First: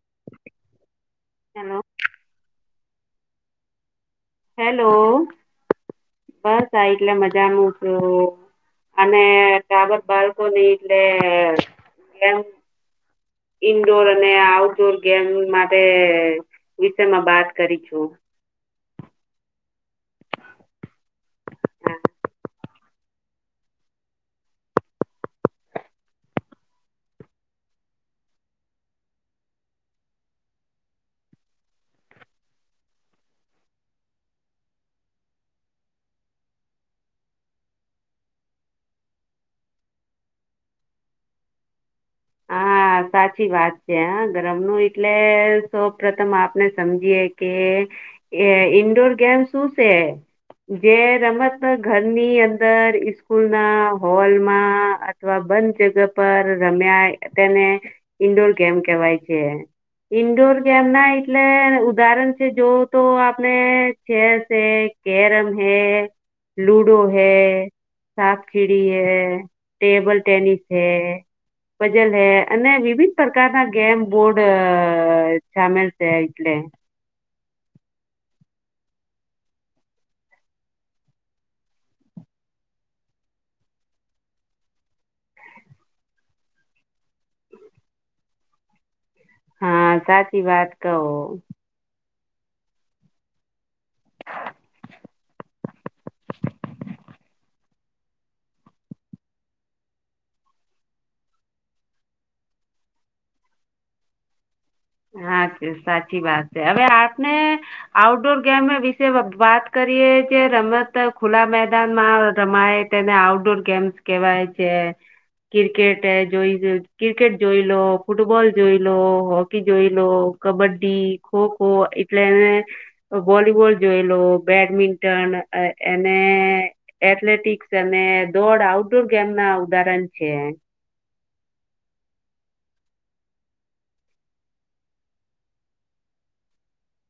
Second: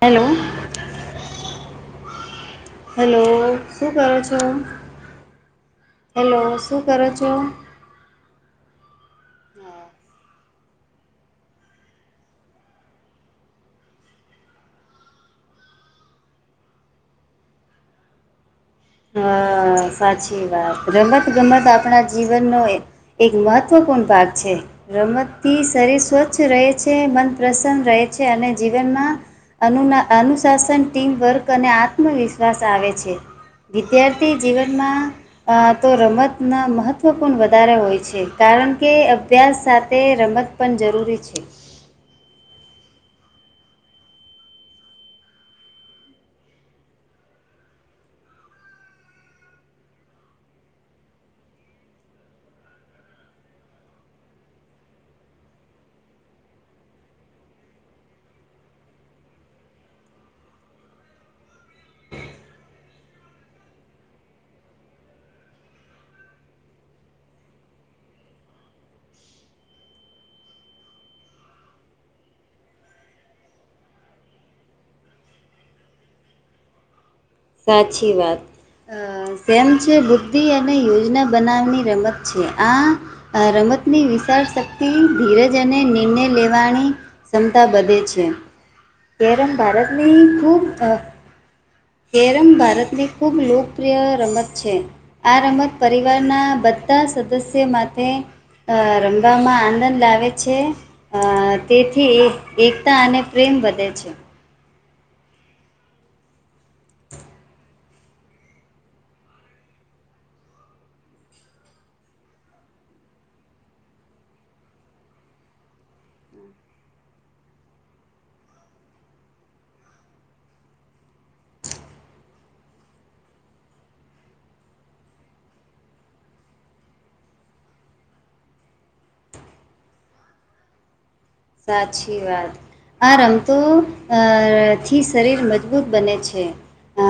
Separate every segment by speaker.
Speaker 1: Hello
Speaker 2: hello
Speaker 1: hello
Speaker 2: hello
Speaker 1: hello
Speaker 2: બસ
Speaker 1: શું
Speaker 2: આ
Speaker 1: કરો
Speaker 2: એટલે
Speaker 1: છો
Speaker 2: મજાનું છે અને દાવત [unintelligible] નટલે એ ઇન્ડોર અને આઉટડોર ગેમ માટે વિષય માં વાત કરી છું
Speaker 1: હા સાચી વાત રમત ગમત આપણા જીવનનો એક મહત્વ પૂર્ણ ભાગ છે રમતથી શરીર સ્વચ્છ રહે છે મન પ્રસન્ન રહે છે અને જીવન ના અનુ અનુશાસન ટીમ વર્ક અને આત્મવિશ્વાસ આવે છે વિદ્યાર્થી જીવનમાં તો રમતના મહત્ત્વપણ વધારે હોય છે કારણ કારણ કે અભ્યાસ સાથે રમત પણ જરૂરી છે
Speaker 2: હા હા સાચી વાત છે હ ગર્મ નું એટલે સૌપ્રથમ આપને સમજીયે કે એ ઇન્ડોર ગેમ શું છે જે રમત ઘરની અંદર ઈસ્કૂલ ના હોલમાં અથવા બંધ જગ્યા પર રમ્યા તેને ઈન્ડોર ગેમ કેવાય છે ઈન્ડોર ગેમ ના એટલે ઉદાહરણ છે જોવ તો આપણે છે કેરમ હૈ લુડો હૈ સાપ ખીડી હે ટેબલ ટેનિસ હે પછી અને વિવિધ પ્રકાર ના ગેમ બોર્ડ સામેલ છે એટલે [inaudible]
Speaker 1: સાચી વાત અ સેમ છે બુદ્ધિ અને યોજના બનાવની રમત છે આ રમત રમતની વિશાળશક્તિ ધીરજ અને નિર્ણય લેવાની ક્ષમતા વધે છે કેરમ
Speaker 2: હા
Speaker 1: ભારતમાં હ
Speaker 2: સાચી
Speaker 1: ખૂબ
Speaker 2: વાત કહો
Speaker 1: થ કેરમ ભારતની ખૂબ લોકપ્રિય રમત છે આ રમત પરિવારના બધા ના સદસ્ય માટે અ રમવામાં આનંદ લાવે છે અ તેથી એકતા અને પ્રેમ બ તે છે
Speaker 2: હા છે સાચી વાત છે હવે આપણે આઉટડોર ગેમ વિશે વાત કરી જે રમત ખુલ્લા મેદાનમાં રમાય તેને આઉટડોર ગેમ્સ કેવાય છે ક્રિકેટ જોઈ ક્રિકેટ જોઈ લો ફૂટબોલ જોઈ લો જોઈ લો કબડ્ડી ખોખો એટલે એને વોલીબોલ જોઈ લો બેડમિન્ટન એને એથ્લેટિક્સ અને દોડ આઉટડોર ગેમ ના ઉદાહરણ છે
Speaker 1: સાચી વાત આ રમતો અ થી શરીર મજબૂત બને છે અ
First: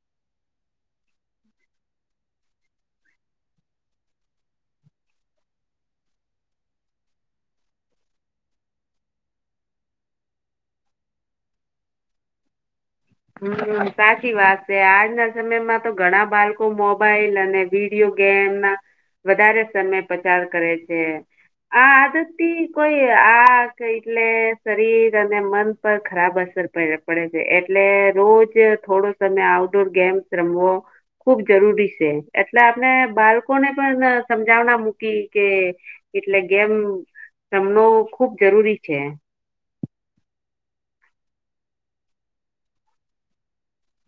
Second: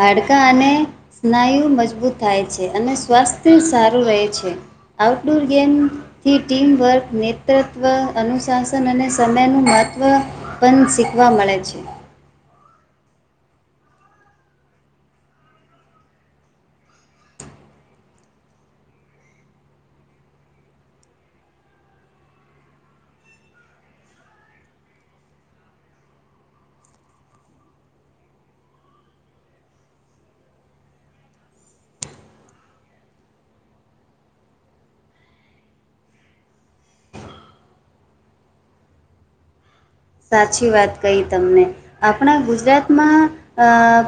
Speaker 1: હાડકા અને સ્નાયુ મજબૂત થાય છે અને સ્વાસ્થ્ય સારું રહે છે આઉટડોર ગેમથી ટીમવર્ક નેતૃત્વ અનુસ શાસન અને સમયનું મહત્ત્વ પણન શીખવા મળે છે
Speaker 2: હમ સાચી વાત છે આજના સમયમાં તો ઘણા બાળકો મોબાઈલ અને વિડીયો મ વધારે સમય પચાર કરે છે આ આદતી કોઈ આખ એટલે શરીર અને મન પર ખરાબ હશે અર પડે છે એટલે રોજ થોડો સમય આઉટડોર ગેમ્સ રમવો ખુબ જરૂરી છે એટલે આપણે બાળકોને પણ સમજાવના મૂકી કે એટલે ગેમ રમનો ખુબ જરૂરી છે
Speaker 1: સાચી વાત કહી તમને આપણા ગુજરાતમાં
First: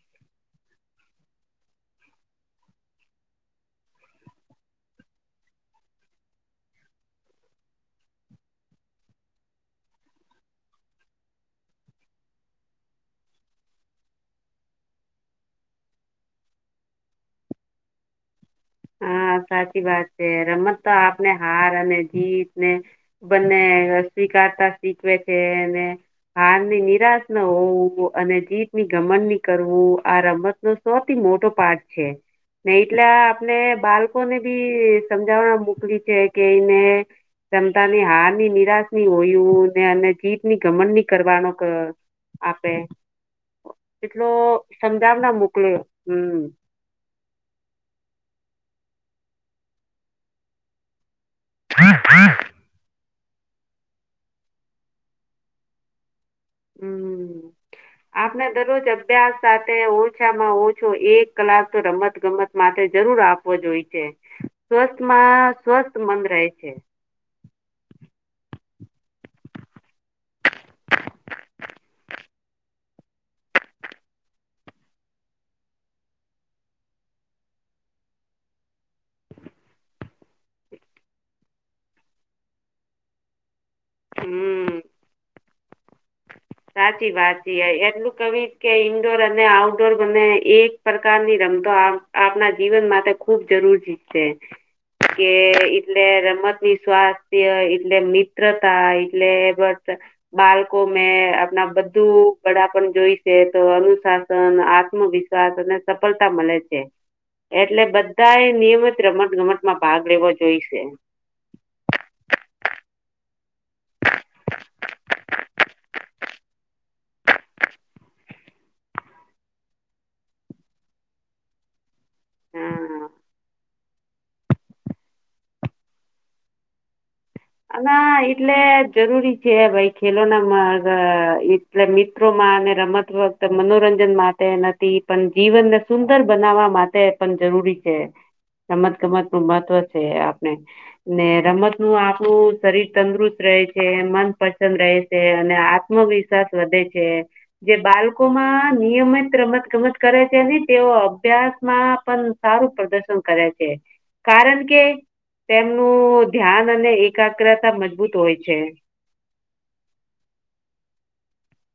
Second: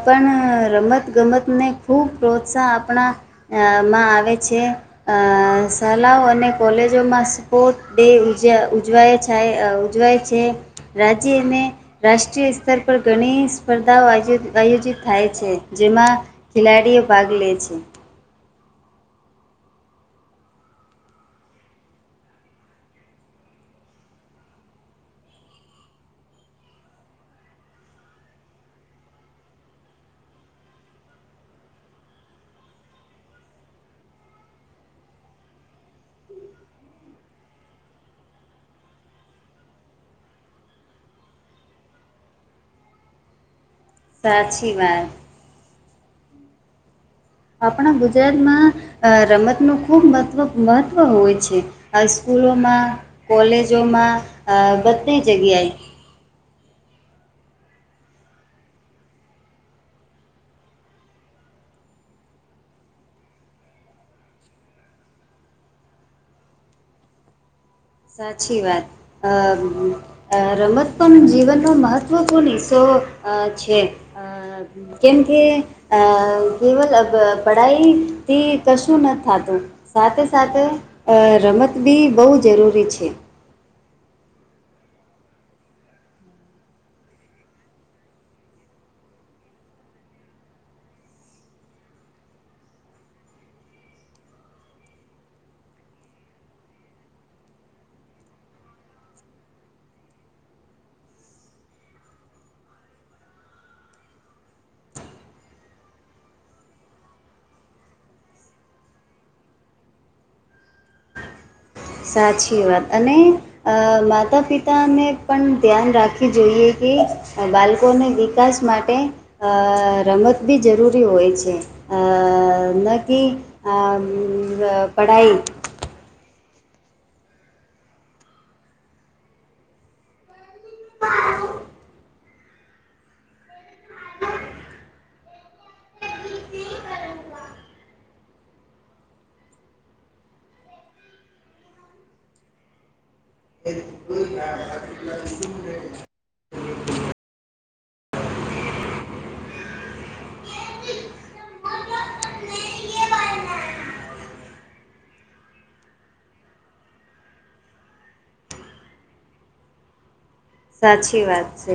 Speaker 1: પણ રમત રમત ગમતને ખૂબ પ્રોત્સાહ આપણામાં આવે છે શાળાઓ અને કોલેજોમાં સ્પોર્ટ ડે ઉજ ઉજવાય છે ઉજવાય છે રાજ્ય અને રાષ્ટ્રીય સ્તર પર ઘણી સ્પર્ધાઓ આયોજિત થાય છે જેમાં ખેલાડીઓ ભાગ લે છે
Speaker 2: હા સાચી વાત છે રમત તો આપને હાર અને જીત ને બંને સ્વીકારતા શીખવે છે હારની નિરાશ ન હોવું અને જીત ની ગમન ની કરવું આ રમત નો સૌથી મોટો પાઠ છે ને એટલે આ બાળકોને બી સમજાવવા મોકલી છે કે એઈને ક્ષમતાની હારની નિરાશ ની હોય ને અને જીત ની ગમણ ની કરવાનો આપપે એટલો
Speaker 1: સાચી વાત
Speaker 2: સમજાવ ના મોકલ હમ
Speaker 1: આપણા ગુજરાતમાં અ રમત નું ખુબ મહવ મહત્વ હોય છે આ સ્કૂલોમાં કોલેજોમાં બધી જગ્યાએ
Speaker 2: હમ આપણે દરરોજ અભ્યાસ સાથે ઓછામાં ઓછો એક કલાક તો રમત ગમત માટે જરૂર આપવો જોય છે સ્વસ્થમાં સ્વસ્થ મંદ રહે છે
Speaker 1: સાચી વાત અ રમત પણ જીવનનો મહત્વપૂર્ણ હો અ છે કેમ કે કેવલ પઢાઈથી કશું ન સાથે સાથે રમત બી બહુ જરૂરી છે.
Speaker 2: હમ સાચી વાત છે એટલું કવી કે ઈન્ડોર અને તો આપના જીવન માટે ખુબ જરૂરી જ છે. કે એટલે રમતની સ્વાસ્થ્ય એટલે મિત્રતા એટલે બ બાળકો મે ના બધું વડા પણ જોઈશે તો અનુશાસન આત્મવિશ્વાસ છે એટલે બધા એ નિયમિત રમત ગમતમાં ભાગ લેવો જોઈશે
Speaker 1: સાચી વાત અને અ માતા પિતા ને પણ ધ્યાન રાખવી જોઈએ કે બાળકોને વિકાસ માટે રમત બી જરૂરી હોય છે. ન
Speaker 2: હા
Speaker 1: કે પઢાઈ
Speaker 2: અને એટલે જરૂરી છે ભાઈ ખેલોનાગ એટલે મિત્રોમાં રમતત મનોરંજન માટે નથી પણ જીવનને સુંદર બનાવવા માટે પણ જ રમત ગમત નું મહત્વ છે આપણે રમત નું આપું શરીર તંદુરસ્ત રહે છે મન પ્રસન્ન રહે છે અને આત્મવિશ્વાસ વધે છે. જે બાળકો માં નિયમિત રમત ગમત કરે છે તેઓ અભ્યાસ માં પણ સારું પ્રદર્શન કરે છે કારણ કે તેમનું ધ્યાન અને એકાગ્રતા મજબૂત હોય છે
Speaker 1: સાછી વાત છે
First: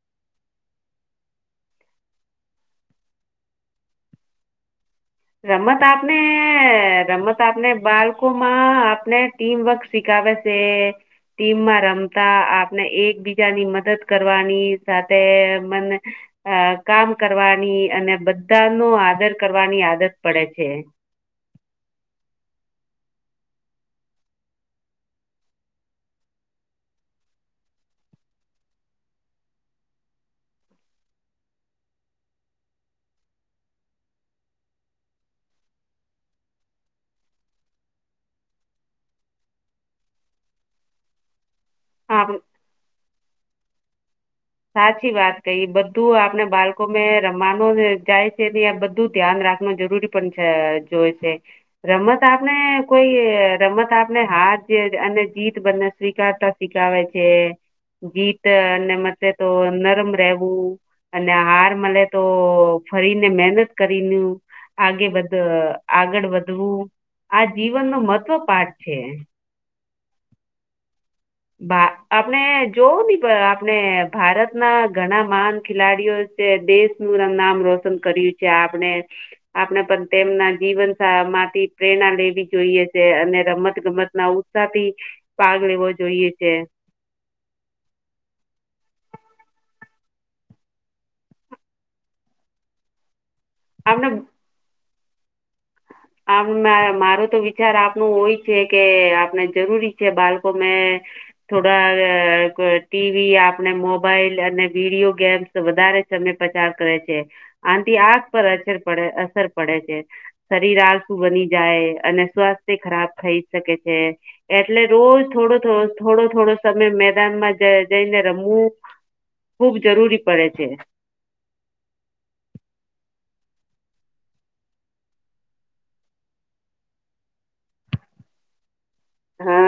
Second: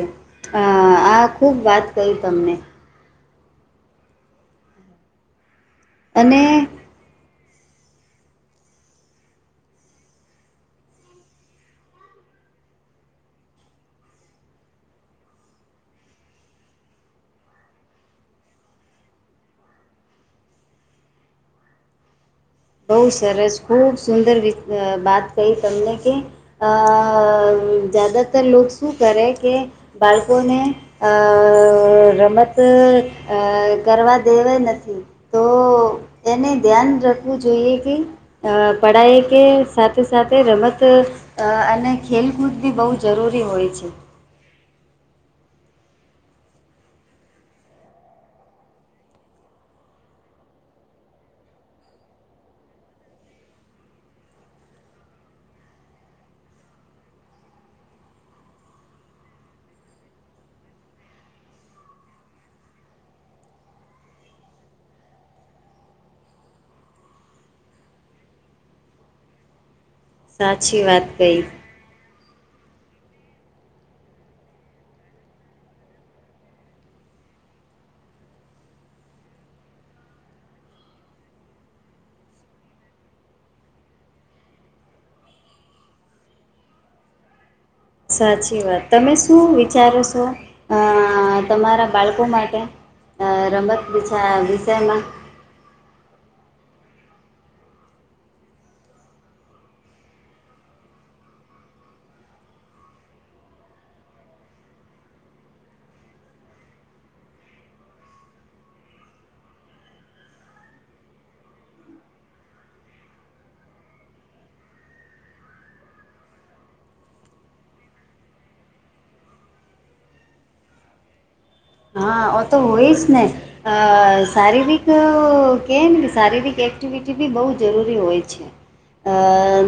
Speaker 1: આ ખૂબ વાત કઈ તમને
Speaker 2: રમત આપ
Speaker 1: અને
Speaker 2: આપને બાળકો માં આપને ટીમવર્ક શીખાવે છે ટીમમાં રમતા આપણે એકબીજાની મદદ કરવાની સાથે મને અ કામ કરવાની અને બધા ન આદર કરવાની આદત પડે છે
Speaker 1: બહુ સરસ. જદાતર લો શું કરે કે બાળકોને રમત કરવા દેવા નથી જોઈએ કે પડાય કે સાથે સાથે રમત અને અને
Speaker 2: આપ
Speaker 1: ખેલકૂદ બી બહુ જરૂરી હોય છે.
Speaker 2: સાચી વાત કઈ બધું આપને બાળકો મે રમનું જાય છે આ બધું ધ્યાન રાખ જરૂરી જો છે રમત આપને કોઈ રમત આપને હ આજ અને જીત બને સ્વીકારતા સ્વીખાવે છે જીત અને મ તો નરમ રહેવું. અને હાર મળે તો ફરીને મહેનત કરીને આગે બધ આગળ વધવું આ જીવનનો મહત્વ પાઠ છે.
Speaker 1: સાચી વાત. કહી
Speaker 2: બા- આપણે જોવું આપણે ભારત ના ઘણા મહાન ખેલાડીઓ છે દેશ નામ રોશન કર્યું છે આપણે આપણે પણ તેમના જીવન માંથી પ્રેરણા લેવી જોઈએ છે અને રમત ગમત ના ઉત્સાહ થી ભાગ લેવો જોઈએ. જોયું છે.
Speaker 1: સાચી વાત તમે શું વિચારો છો અ તમારા બાળકો માટે રમત
Speaker 2: આપણે
Speaker 1: વિછા વિષયમાં
Speaker 2: આમ મારો તો વિચાર થોડા ટીવી આપણે મોબાઈલ અને વિડીયો ગેમ્સ વધારે ને પચાર કરે છે આથી આખ પર પડે અસર પડે છે. શરીર શું બની જાય અને સ્વાસ્થ્ય ખરાબ થઈ શકે છે. એટલે રોજ થોડો થોડો-થોડો સમય મેદાનમાં જઈને રમવું. ખૂબ જરૂરી પડે છે.
Speaker 1: હા, ઓ તો હોય જ ને. અ શારીરિક કે ને કે શારીરિક એ એક્ટિવિટી બી બહુ જરૂરી હોય છે.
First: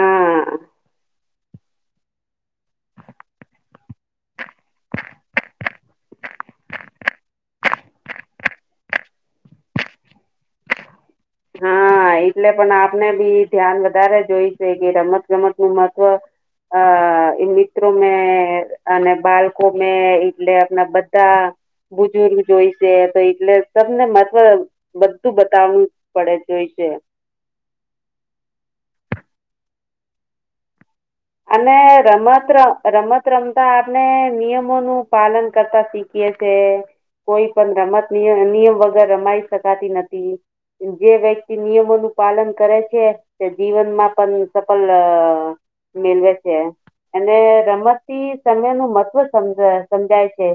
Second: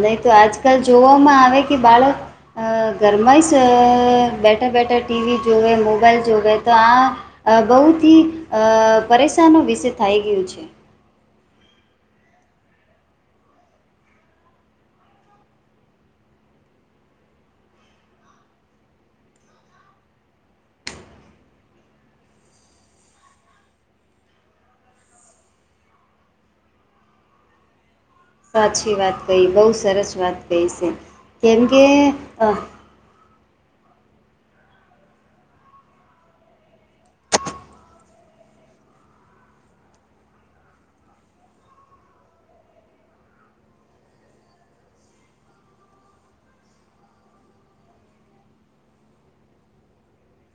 Speaker 1: નહીં તો, આજકાલ જોવામાં આવે કે બાળક ઘરમાંય બેઠા-બેઠા ટીવી જોવે, મોબાઈલ જોવે. તો આ બહુથી પરેશાનો વિશે થઈ ગયું છે.
Speaker 2: હા. હા, એટલે પણ આપને બી ધ્યાન વધારે જોય છે કે રમત- ગમત નું મહત્વ અ એ મિત્રો મે અને બાળકો મે એટલે આપણા બધા બુજુર્ગ જોઈશે તો, એટલે તને માન બધું બતાવવું. પડે જોઈ છે.
Speaker 1: સાચી વાત કહી. બહુ સરસ વાત કહી છે. કેમ
Speaker 2: અને
Speaker 1: કે અ,
Speaker 2: રમત-રમત. રમતા આપણે નિયમો નું પાલન કરતા શીખાય છે. કોઈ પણ રમતય નિયમ વગર રમાઈ શકાતી નથી. જે વ્યક્તિ નિયમોનું પાલન કરે છે, તે જીવનમાં પણ સફળ મેલવે છે. અને રમત સમય નું મહત્વ સમ સમજાય છે.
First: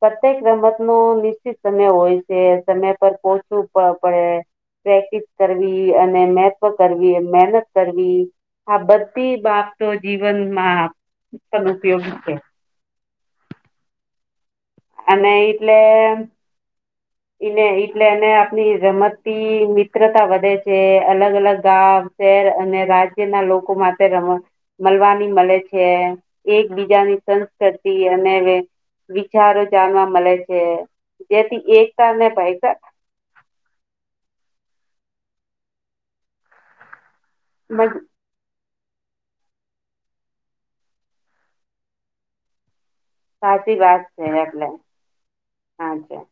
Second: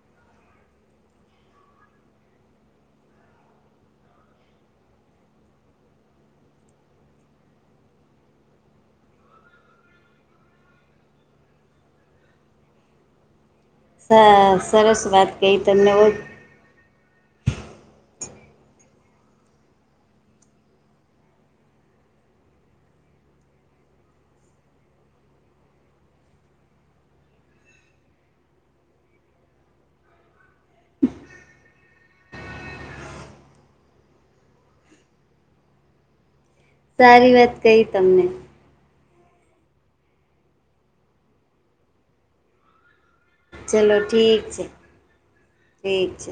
Speaker 2: પ્રતેક રમત નો નિશ્ચિત સમય હોય છે સમય પર પહોચવું પડે. પ્રેક્ટિસ કરવી અને મહેવ કરવી મહેનત કરવી. આ બધી વાત તો જીવનમાં પણ ઉપયોગ
Speaker 1: સ સરસ વાત કહી તમે. ઓ.
Speaker 2: એને એટલે, એને આપની રમતી મિત્રતા વધે છે, અલગ અલગ ગામ શહેર અને રાજ્યના લોકો માટે રમ મળવાની મળે છે. એકબીજાની સંસ્કૃતિ અને વિચારો જાણવા મળે છે, જેથી એક તને પાઈસા
Speaker 1: સારી વાત કહી તમે.
Speaker 2: સાચી
Speaker 1: ચલો
Speaker 2: વાત છે.
Speaker 1: ઠીક
Speaker 2: આપલે
Speaker 1: ઠીક
Speaker 2: અચ્છા
Speaker 1: છે